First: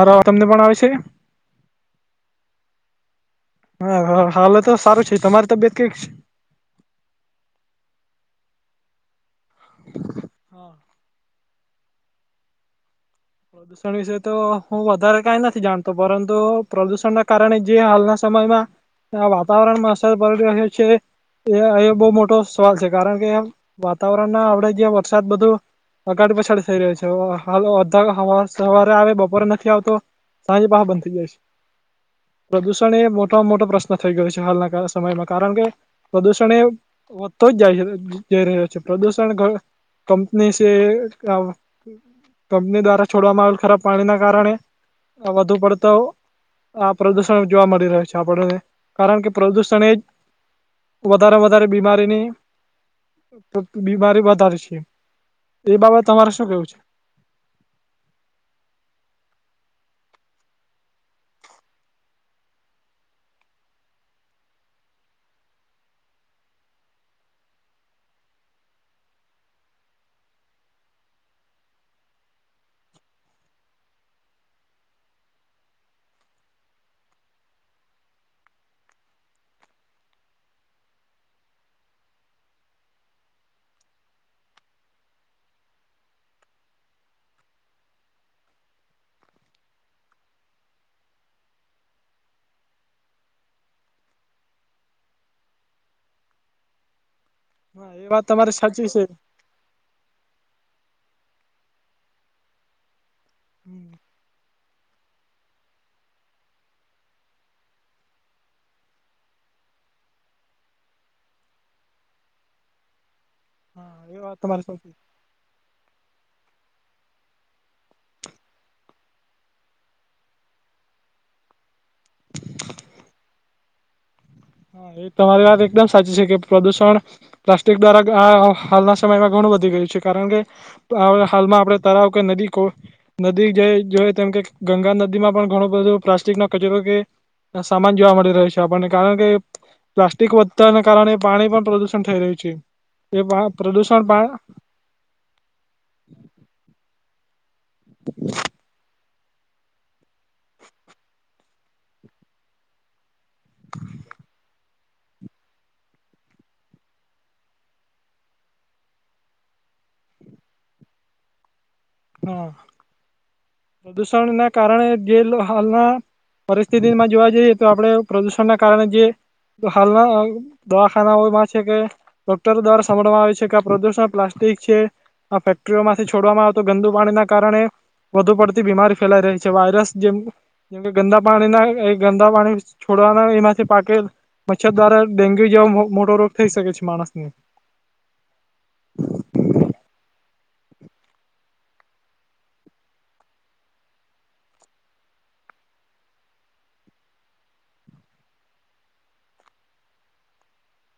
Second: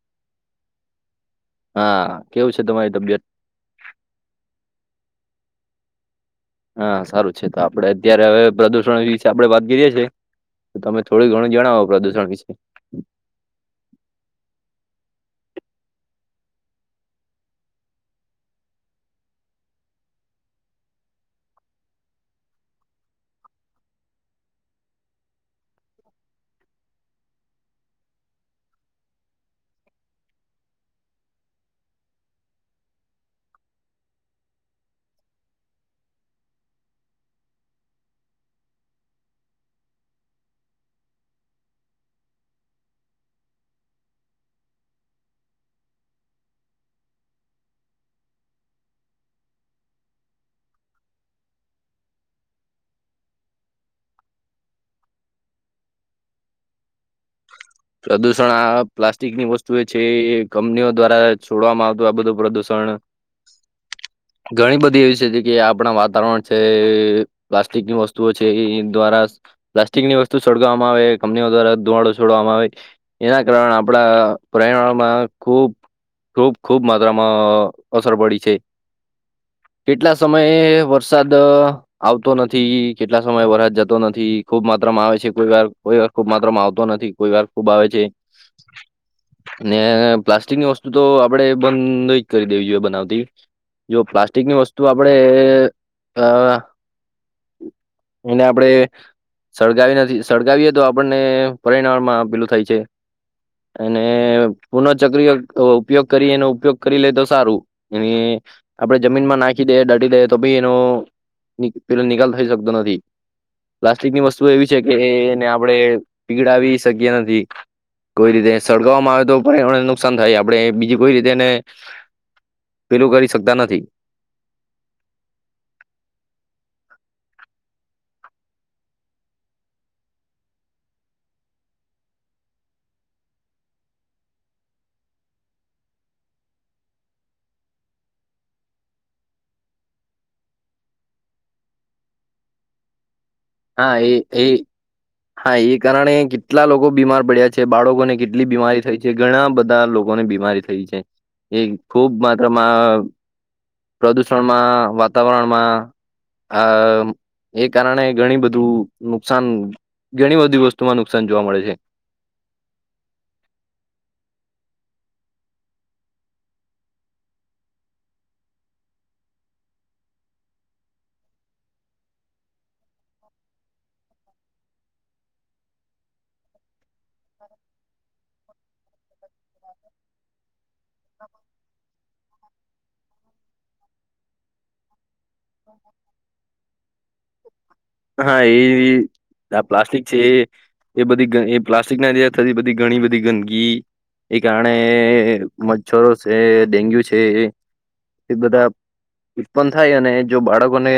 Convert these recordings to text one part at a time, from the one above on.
મારો તમને પણ આવે છે હા કેવું છે, તમારી તબિયત? હા હા હાલ તો સારું છે, તમારી તબિયત કેવીક હા સારું છે, તો આપડે અત્યારે હવે પ્રદુષણ વિશે આપડે વાત કરીએ છીએ હા, તમે થોડું ઘણું જણાવો પ્રદૂષણ વિશે પ્રદુષણ વિશે તો હું વધારે કાઈ નથી જાણતો પરંતુ પ્રદુષણના કારણે જે હાલના સમયમાં આ વાતાવરણમાં અસર પડી રહ્યો છે. એ અયા બો મોટો સવાલ છે, કારણ કે વાતાવરણના આપડે જયાં વરસાદ બધો અગાડી પછાડી થઈ રહ્યો છે, હાલો ત હવાર સવારે આવે બપોરે નથી આવતો સાજે પાહ બંધ થઈ જાય પ્રદૂષણ એ મોટામાં મોટો પ્રશ્ન થઈ ગયો છે, હાલના સમયમાં કારણ કે પ્રદૂષણે એ વધતો જાય જઈ રહ્યો છે, પ્રદુષણ ધ કંપની [unintelligible] કંપની દ્વારા છોડવામાં આવેલ ખરાબ પાણીના કારણે વધુ પડતો આ પ્રદુષણ જોવા મળી રહ્યો છે, આપણને કારણ કે પ્રદુષણ એ જ વધારે વધારે બીમારીની બીમારી વધારે છે, એ બાબત તમારે શું કેવું છે? પ્રદુષણ આ પ્લાસ્ટિકની વસ્તુ એ છે, એ કંપનીઓ દ્વારા છોડવામાં આવતું આ બધું પ્રદુષણ ઘણી બધી એવી છે, કે આપણા વાતાવરણ છે. પ્લાસ્ટિકની વસ્તુઓ છે, એ દ્વારા પ્લાસ્ટિકની વસ્તુ સોળગવામાં આવે કંપનીઓ દ્વારા ધુવાડો છોડવામાં આવે એના કારણે આપણા પ્ર્યાવરણમાં ખૂબ ખૂબ ખુબ માત્રામાં અસર પડી છે. કેટલા સમયે વરસાદ આવતો નથી કેટલા સમય વરસાદ જતો નથી ખુબ માત્રામાં આવે છે, કોઈ વાર કોઈ ખુબ માત્રમાં આવતો નથી કોઈ વાર ખુબ આવે છે. ને પ્લાસ્ટિકની વસ્તુ તો આપડે બંધ ન જ કરી દેવી જોઈએ બનાવતી જો પ્લાસ્ટિકની વસ્તુ આપડે અ હા એ વાત એને તમારી આપડે સાચી છે સળગાવી નથી સળગાવીએ તો આપણને પરિણામમાં પેલું થય છે. અને પુનઃચક્રીયો ઉપયોગ કરી એનો ઉપયોગ કરી લે તો સારું એને આપડે જમીનમાં નાખી દેએ દાટી દેયે તો બી એનો પેલો નિકાલ થઈ શકતો નથી. હા એ પ્લાસ્ટિકની વાત વસ્તુ તમારી એવી છે, સાચી કે એને આપણે પીગડાવી શકીએ નથી. કોઈ રીતે સળગાવવામાં આવે તો પણને નુકસાન થાય આપણે બીજી કોઈ રીતેને પેલું કરી શકતા નથી હા એ તમારી વાત એકદમ સાચી છે, કે પ્રદુષણ પ્લાસ્ટિક દ્વારા હાલના સમયમાં ઘણું વધી ગયું છે, કારણ કે હાલમાં આપડણે તરાવ કે નદી ક નદી જોય તેમ કે ગંગા નદી માં પણ ઘણો બધો પ્લાસ્ટિક ન કચરો કે સામાન જોવા મળી રહ્યો છે આપણને કારણ કે પ્લાસ્ટિક વધતાના કારણે પાણી પણ પ્રદુષણ થઈ રહ્યું છે, એ હા પ્રદુષણ એ પા એ હા એ કારણે કેટલા લોકો બીમાર પડ્યા છે બાળકોને કેટલી બીમારી થઈ જે ઘણા બધા લોકોની બીમારી થઈ છે, એ ખુબ માત્રમાં પ્રદુષણમાં વાતાવરણમાં આ એ કારણે ઘણી બધું નુકસાન ઘણી બધી વસ્તુમાં નુકસાન જોવા મળે છે. હા પ્રદુષણના કારણે ગેલ હાલના પરિસ્થિતિમાં જોવા જઈએ તો આપણે પ્રદુષણના કારણે જે તો હાલના દવાખાના ઓયમાં છે કે ડોક્ટર દ્વારા સમભવામાં આવે છે કે આ પ્રદુષણ પ્લાસ્ટિક છે, આ ફેક્ટરીઓમાંથી છોડવામાં આવ તો ગંદુ પાણી ના કારણે વધુ પડતી બીમારી ફેલાઈ રહી છે વાયરસ જેમ જેમ કે ગંદા પાણીના એ ગંદા પાણી છોડવાના એમાંથી પાકે મચ્છર દ્વારા ડેન્ગ્યુ જેવા મોટો રોગ થઈ શકે છે માણસ ને. હા એ આ પ્લાસ્ટિક છે એ. એ બધી એ પ્લાસ્ટિક ના થતી બધી ઘણી બધી ગંદગી. એ કારણે મચ્છરો છે ડેન્ગ્યુ છે. એ બધા ઉત્પન્ન થાય અને જો બાળકોને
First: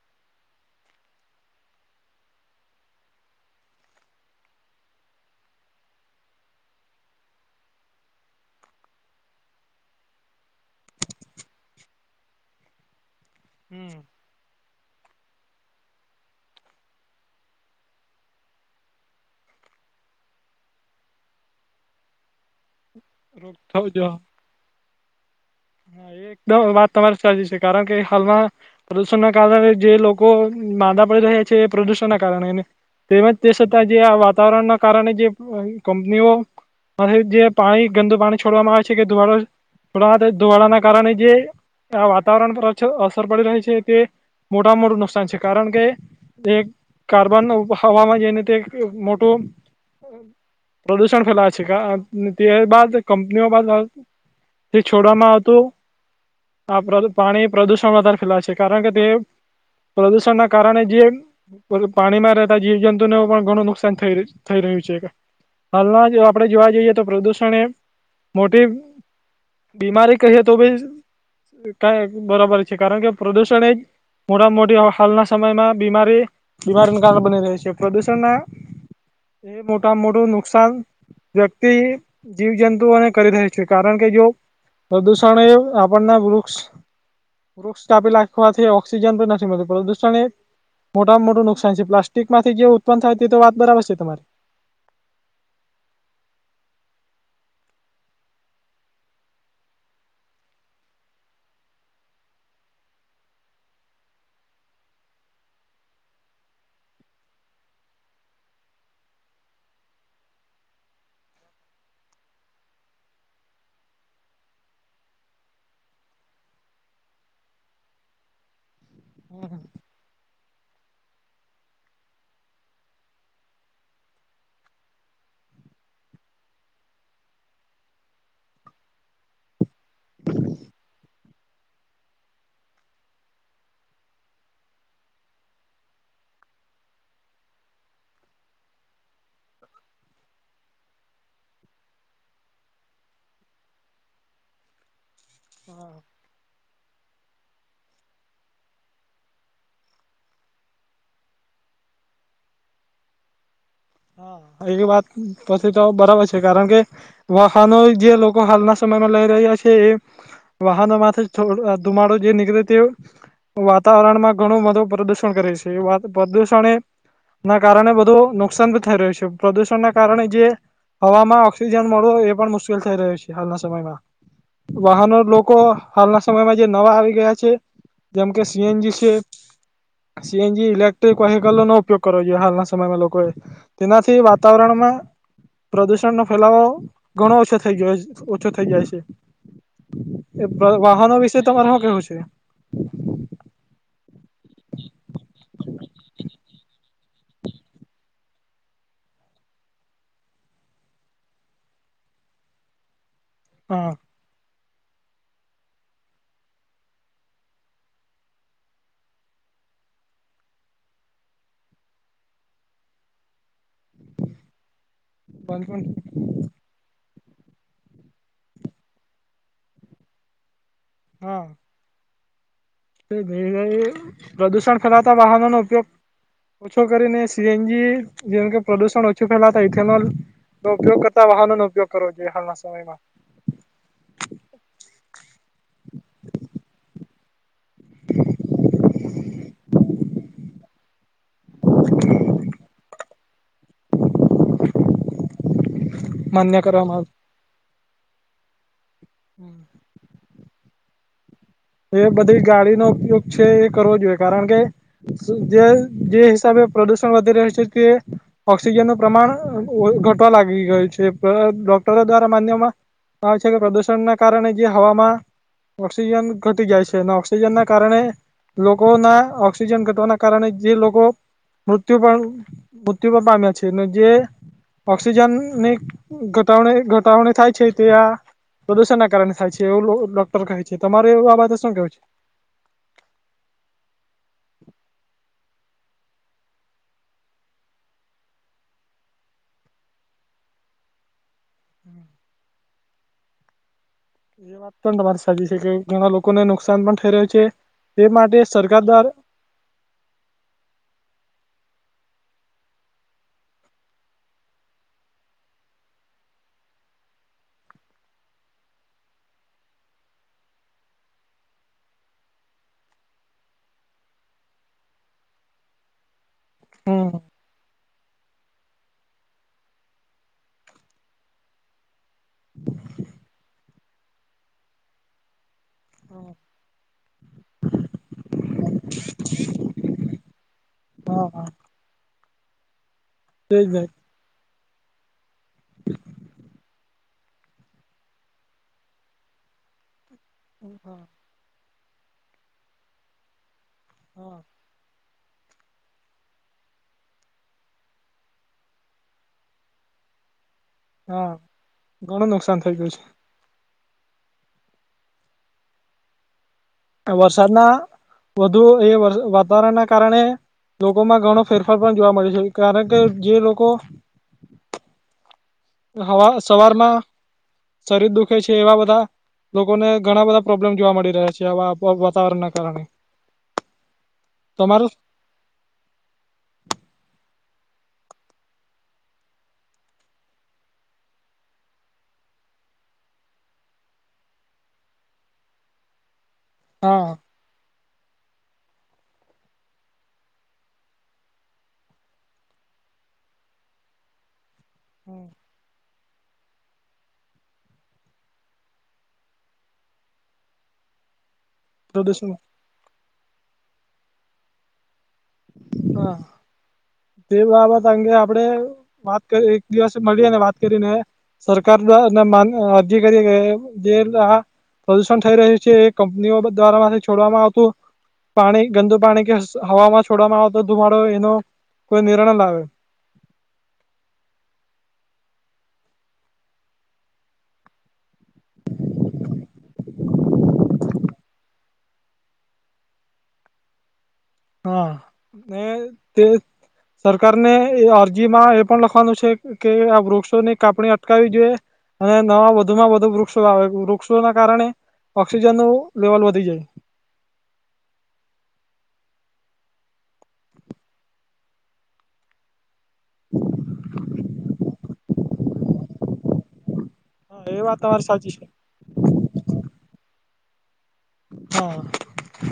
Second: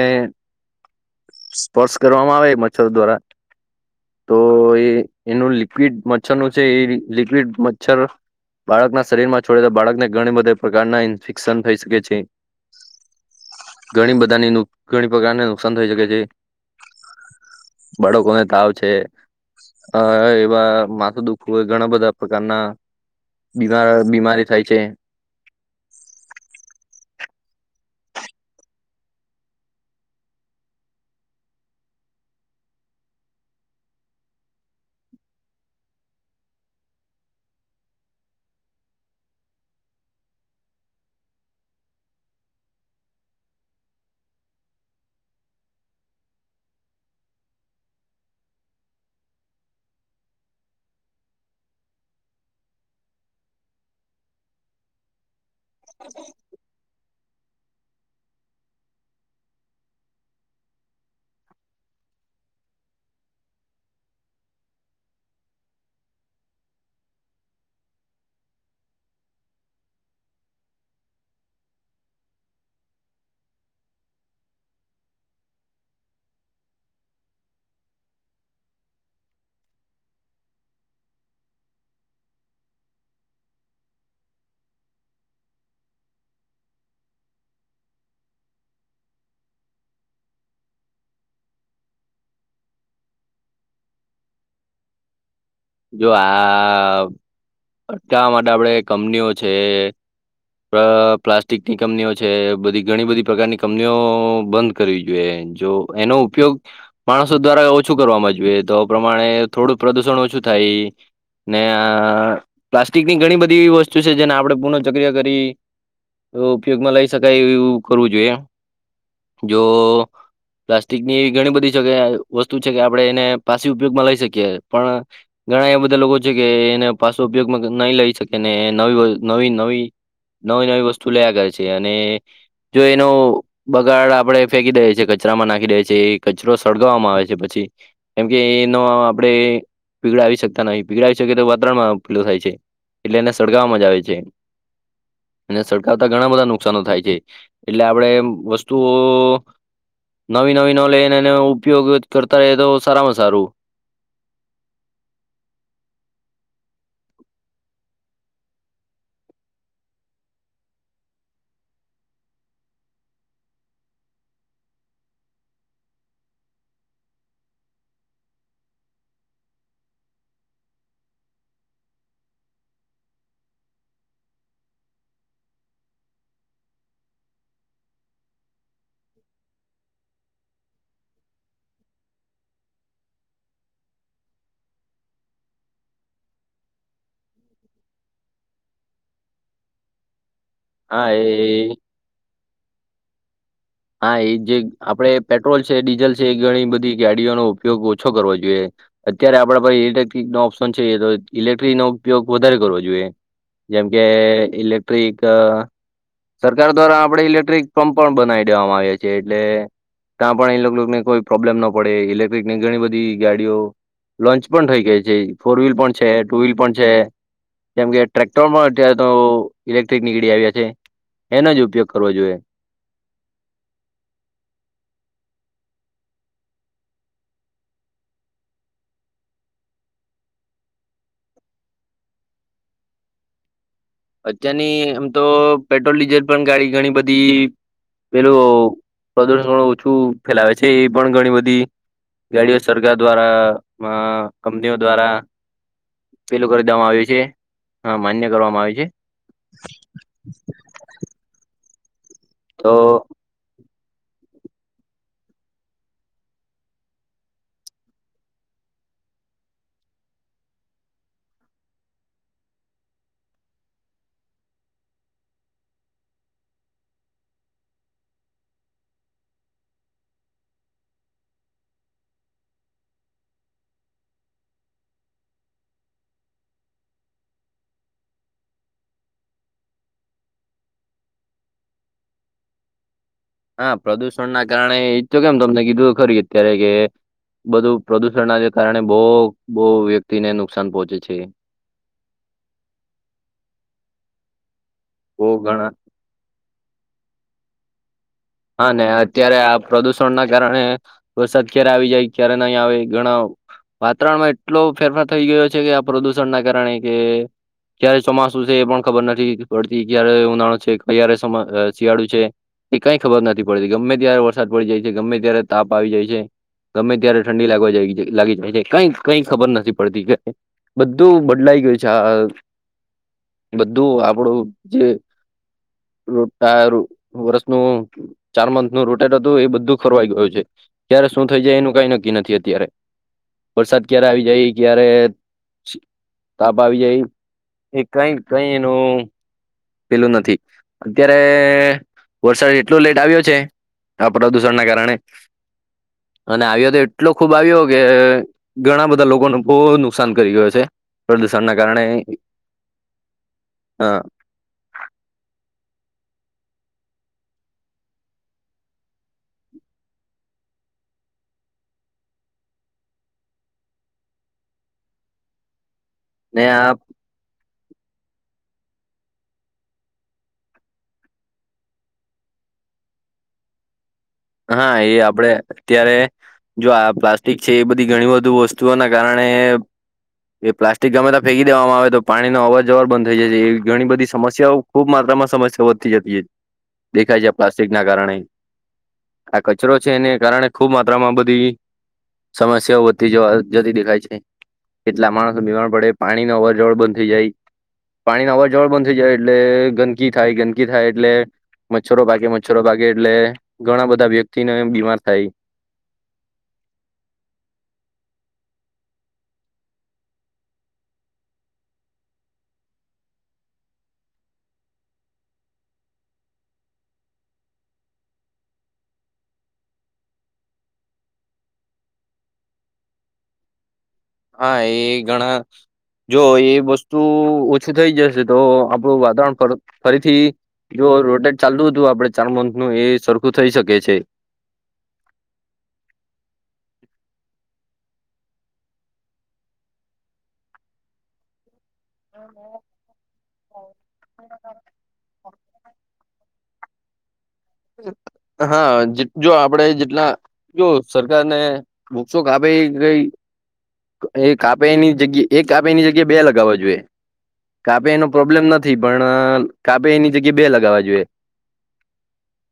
સ્પર્શ કરવામાં આવે મચ્છરો દ્વારા. તો એ એનું લિક્વિડ મચ્છરનું છે એ લિક્વિડ મચ્છર બાળક ના શરીર માં છોડે તો બાળકને ઘણી બધા પ્રકારના ઇન્ફેક્શન થઈ શકે છે. હમ. ઘણી બધાની ઘણી પ્રકારને નુકસાન થઈ શકે છે. બાળકો ને તાવ છે. હ એવા માથું દુખવ હોય ઘણા બધા પ્રકારના. રોગ બીમાર થયો બીમારી થાય છે. હા એકદમ વાત તમારી સાચ છે કારણ કે હાલમાં પ્રદુષણ ના કારણે જે લોકો દા પડી રહ્યા છે એ પ્રદુષણ ના કારણે. તેમજ તે છતાં જે આ વાતાવરણના કારણે જે કંપનીઓ જે પાણી ગંદુ પાણી છોડવામાં આવે છે કે દુવાડો છોડ દુવાડાના કારણે જે આ વાતાવરણ પર અસર પડી રહી છે તે, મોટા મોટું નુકસાન છે, કારણ કે તે કાર્બન હવામાં જઈને તે મોટું પ્રદુષણ ફેલાય છે તે્યાર બાદ કંપનીઓ બાદો આવતું આ પાણી પ્રદુષણ ફેલાય છે કારણ કે તે. પ્રદુષણ ના કારણે જે પાણી માં રહેતા જીવ જંતુને પણ ઘણું નુકસાન થઈ થઈ રહ્યું છે. હાલના જો આપણેે જોવા જઈએ તો પ્રદુષણ એ મોટી બીમારી કહીએ તો બી કઈ બરોબર છે કારણ કે પ્રદુષણ એક મોટ મોટી હાલના સમયમાં બીમારી. બીમારીનું કારણ બની રહી છે, પ્રદુષણના એ મોટા મોટું નુકસાન. વ્યક્તિ જીવજંતુઓને કરી રહી છે કારણ કે જો પ્રદૂષણ એ આપણના વૃક્ષ વૃક્ષ કાપી લખવાથી ઓક્સિજન પણ નથી મળત પર દુષ મોટામાં મોટું નુકસાન છે પ્લાસ્ટિક માંથી જે ઉત્પન્ન થાય તે તો વાત બરાબર છે તમારી. જો આ અટકાવવા માટે આપડે કંપનીઓ છે. પ્લાસ્ટિકની કંપનીઓ છે બધી ઘણી બધી પ્રકારની કંપનીઓ બંધ કરવી જોઈએ જો એનો ઉપયોગ. માણસો દ્વારા ઓછું કરવાવામાંજ તો પ્રમાણે થોડું પ્રદુષણ ઓછું થાય. ને પ્લાસ્ટિકની ઘણી બધી એવી વસ્તુ છે જેને આપડણે પુન ચક્ર કરી ઉપયોગમાં લઈ શકાય એવું કરવું જોઈએ એમ. જો. પ્લાસ્ટિકનીવી ઘણી બધી જગ વસ્તુ છે કે આપડણે એને પાછી ઉપયોગમાં લઈ શકીએ પણ ઘણા એવા બધા લોકો છે કે એને પાછો ઉપયોગમાં નહી લઈ શકે ને નવી નવી નવી નવી નવી વસ્તુ લયા કરે છે અને, જો એનો બગાડ આપડે ફેંકી દઈએ છીએ કચરામાં નાખી દે એ કચરો સળગાવવામાં આવે છે પછી. કેમકે એનો આપણે પીગળાવ શકતા નહ પીગળાવી શકીએ તો વાતાવરણમાં પીલું થાય છે. એટલે એ સળગાવમાં જ આવે છે. અને હા સરકારતા ઘણા બધા નુકસનો થાય છે, એટલે આપણેે વસ્તુઓ નવી નવી નોલેજ એ ઉપયોગ કરતા રહે તો સારામાં સારું. હા એ વાત પછી તો બરાબર છે કારણ કે વાહનો જે લોકો હાલના સમયમાં લઈ રહ્યા છે એ વાહનો માંથી થોડો ધુમાડો જે નીકળે તેઉ વાતાવરણ માં ઘણું બધું પ્રદુષણ કરે છે પ્રદુષણ એ ના કારણે બધું નુકસાન ભી થઈ રહ્યું છે પ્રદુષણ ના કારણે જે હવામાં ઓક્સિજન મળો એ પણ મુશ્કેલ થઈ રહ્યું છે હાલના સમયમાં વાહનો લોકો હાલના સમયમાં જે નવા આવી ગયા છે. જેમ કે સીએનજી છે. સીએનજી ઇલેક્ટ્રિક વકાલ નો ઉપયોગ કરો જોઈએ હાલના સમયમાં લોકોએ તેનાથી વાતાવરણમાં પ્રદુષણનોો ફેલાવો ઘણો ઓછો થઈ ગયો ઓછો થઈ જાય છે. એ હા વાહનો વિશે તમારે એ શું કેવું છે. હા એ જે આપડ પેટ્રોલ છે ડીઝલ છે એ ઘણી બધી ગાડીઓનો ઉપયોગ ઓછો કરવો જોઈએ. અત્યારે આપડ પાસે ઇલેક્ટ્રિક નો ઓપ્શન છે તો ઇલેક્ટ્રિક નો ઉપયોગ વધારે કરવો જોઈએ. જેમ હા કે ઇલેક ક્રિક સરકાર દ્વારા આપડે ઇલેક્ટ્રિક પંપ પણ બનાવી દેવામાં આવ્યો છે એટલે ત્યાં પણ ઇલેક્ટ્રિકને કોઈ પ્રોબ્લેમ ન પડે ઇલેક્ટ્રિકની ઘણી બધી ગાડીઓ લોન્ચ પણ થઈ ગઈ છે ફોર વ્હીલ પણ છે ટુ વ્હીલ પણ છે. જેમ કે ટ્રેક્ટર પણ અત્યારે તો ઇલેક્ટ્રિક નીકળી આવ્યા છે એનો જ ઉપયોગ કરવો જોઈએ. એ એઆઈ એ પ્રદુષણ ફેલાતા વાહનો નો ઉપયોગ ઓછો કરીને સીએનજી જેમ કે પ્રદુષણ ઓછું ફેલાતા ઇથેનોલ નો ઉપયોગ કરતા વાહનો નો ઉપયોગ કરવો જોઈએ હાલના સમયમાં અત્યારની આમ તો પેટ્રોલ ડીઝલ પણ ગાડી ઘણી બધી. પેલું પ્રદુષણ ઓછું ફેલાવે છે એ પણ ઘણી બધી. ગાડીઓ સરકાર દ્વારા કંપનીઓ દ્વારા પેલું માન્ય કરી દેવામાં કરવામાં આવ્યું છે હા માન્ય કરવામાં આવે છે. આવે [inaudible] એ બધી તો ગાડી નો ઉપયોગ છે એ કરવો જોઈએ કારણ કે જે જે હિસાબે પ્રદુષણ વધી રહ્યું છે તે ઓક્સિજન નું પ્રમાણ ઘટવા લાગી ગયું છે ડોક્ટરો દ્વારા માન્યમાં આવે છે કે પ્રદુષણના કારણે જે હવામાં ઓક્સિજન ઘટી જાય છે અને ઓક્સિજન ના કારણે લોકો ના ઓક્સિજન ઘટવાના કારણે જે લોકો મૃત્યુ પણ મૃત્યુ પણ પામ્યા છે જે ઓક્સિજન ની ઘટણી ઘટાવણી થાય છે તે આ પ્રદુષણ ના કારણે થાય છે એવું ડોક્ટર કહે છે તમારે આ વા શું કેવું છે. હા પ્રદૂષણ ના કારણે એ તો કેમ તમને કીધું ખરી અત્યારે કે બધું પ્રદુષણને કારણે બહુ બહુ વ્યક્તિને નુકસાન પોહોંચે છે. હમ. એ વાત પણ તમારી સાચી છે કે ઘણા લોકોને નુકસાન પણ થઈ રહ્યું છે એ માટે હા સરકાર ને દ્વારા અત્યારે આપ. પ્રદુષણ ના કારણે વરસાદ ક્યારે આવી જાય ક્યારે નહીં આવે ઘણા વાતાવરણમાં એટલો ફેરફાર થઈ ગયો છે કે આ પ્રદુષણ ના કારણે કે ક્યારે ચોમાસું છે એ પણ ખબર નથી પડતી ક્યારે ઉનાળુ છે ક્યારે શિયાળુ છે. એ કઈ ખબર નથી પડતી ગમે ત્યારે વરસાદ પડી જાય છે ગમે ત્યારે તાપ આવી જાય છે. ગમે હમ ત્યારે ઠંડી લાગવા જાય લાગી જાય છે કઈ કઈ ખબર નથી પડતી કે બધું બદલાઈ ગયું છે આ બધું આપડું જે, રટ વર્ષનું ચાર મંથ નું રોટેટ હતું એ બધું ખરવાઈ ગયું છે. ક્યારે શું હા થઈ હા જાય એનું કઈ નક્કી નથી અત્યારે, તેજ વરસાદ ને ક્યારે આવી જાય. જયારે તાપ આવી જાય, એ કઈક કઈ એનું પેલું નથી, હા અત્યારે વરસાદ એટલો લેટ આવ્યો છે. આ હા પ્રદુષણ ના કારણે, અને આવ્યો તો એટલો ખુબ આવ્યો કે ઘણા બધા લોકોને બહુ નુકસાન કરી ગયો છે. એ હા દિવસા કારણે ઘણું નુકસાન થઈ ગયું હ. વરસાદના વધુ એ વાતાવરણ ના કારણે. લોકોમાં ઘણો ફેરફાર પણ જોવા મળે છે કારણ કે જે લોકો હવા ને આ સવારમાં શરીર દુખે છે એવા બધા લોકોને ઘણા બધા પ્રોબ્લેમ જોવા મળી રહ્યા છે આ વાતાવરણના કારણે. હા તમારું એ આપડે અત્યારે, જો આ પ્લાસ્ટિક છે એ બધી ઘણી બધી વસ્તુઓના કારણે એ પ્લાસ્ટિક ગમેતા ફેંકી દેવામાં આવે તો પાણીનો અવર જવર બંધ થઈ જાય છે એવી ઘણી બધી સમસ્યાઓ. ખુબ માત્રામાં સમસ્યા વધતી જતી છે, હા દેખાય છે પ્લાસ્ટિક ના કારણે. આ કચરો છે એને કારણે ખુબ માત્રામાં બધી સમસ્યાઓ વધતીવા જતી દેખાય છે, કેટલા માણસો બીમાર પડે. પાણી ન અવર જવર બંધ થઈ જાય. પાણી ન અવા જવળ બંધ થઈ જાય એટલે ગંદકી થાય ગંદકી થાય એટલે. મચ્છરો પાકે પ્રદુષણ મચ્છરો પાકે એટલે ઘણા બધા વ્યક્તિ ને બીમાર થાય. હા. તે બાબત અંગે આપડે વાત કરી એક દિવસ મળીએ ને વાત કરીને. સરકાર ના ના માન અધિકારી જે પ્રદુષણ થઈ રહ્યું છે એ કંપનીઓ દ્વારા થી છોડવામાં આવતું. પાણી ગંદુ પાણી કે હમાં છોડવામાં આવે તો ધુમાડો એનો કોઈ નિર્ય લાવે. હા એ ઘણા જો એ વસ્તુ ઓછું થઈ જશે તો આપણું વાતાવરણ ફરીથી જો રોટેટ ચાલુ હતું આપડે ચાર મંથ નું એ સરખું થઇ શકે છે. હા, ને તે સરકાર ને અરજીમાં એ પણ લખવાનું છે. કે આ વૃક્ષોને કાપણી અટકાવી જોઈએ. અને નવા વધુમાં વધુ વૃક્ષો આવે વૃક્ષોના કારણે, ઓક્સિજન નું લેવલ વધી જાય. હા જે જો આપડે જેટલા જો સરકારને વૃક્ષો કાપે ગઈ એ કાપ કાપેની જગ્યા એક કાપેની જગ્યા બે લગાવવા જોઈએ, હા એ વાત કાપેનો તમારી સાચી પ્રોબ્લેમ છે નથી. નથી પણ કાપે એની જગ્યા બે લગાવવા જોઈએ. હા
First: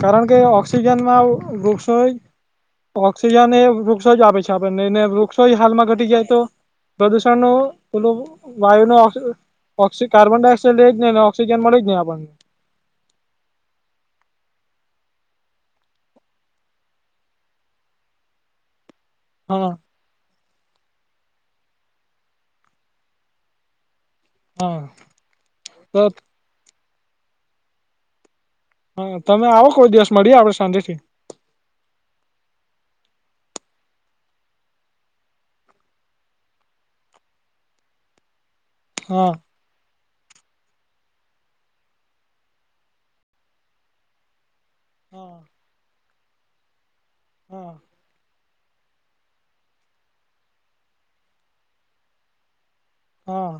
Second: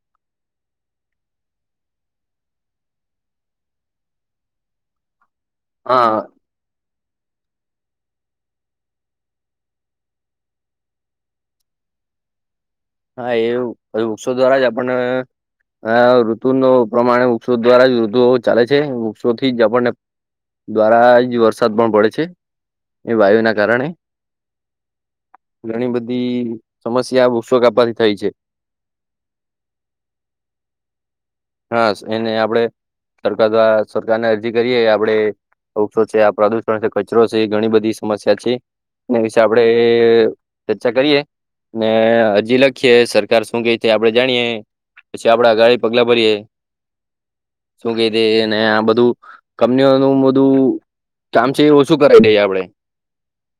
કારણ કે ઓક્સિજનમાં વૃક્ષો હોય. ઓક્સિજન એ વૃક્ષો જ આપે છે આપણને એને વૃક્ષો હાલમાં ઘટી હા. જાય તો. પ્રદુષણ ન વાયુ ન ઓક્ કાર્બન ડાયોક્સાડ લે જ ને ઓક્સિજન મળ જ ને આપણને. હા એ વૃક્ષો દ્વારા જ આપણ હા ઋતુ ન પ્રમાણે વૃક્ષો દ્વારા જ ઋતુ ચાલે છે વૃક્ષોથી જ હા આપણને દ્વારા જ વરસાદ પણ પડે છે, એ વાયુ ના કારણે. હા ઘણી તો બધી સમસ્યા વષો કાવાથી થાય છે. હા તમે આવો કોઈ દિવસ મળીએ આપડે સાંજે થી. હા એને આપડે સરકાર દ્વારા સરકારને અરજી કરીએ આપડે. વક્ષો છે આ પ્રદુષણ કચરો છે એ ઘણી બધી સમસ્યા છે, એ હા હસાબ. આપડે ચર્ચા કરીએ. ને હજી લખીએ સરકાર શું ક છે આપડે જાણીએ. પછી હા આપડા ગાડી પગલા ભરીએે, શું કેને આ બધું કંપનીઓનું બધું કામ છે એ ઓછું કરાવ દઈએ આપડે. હા.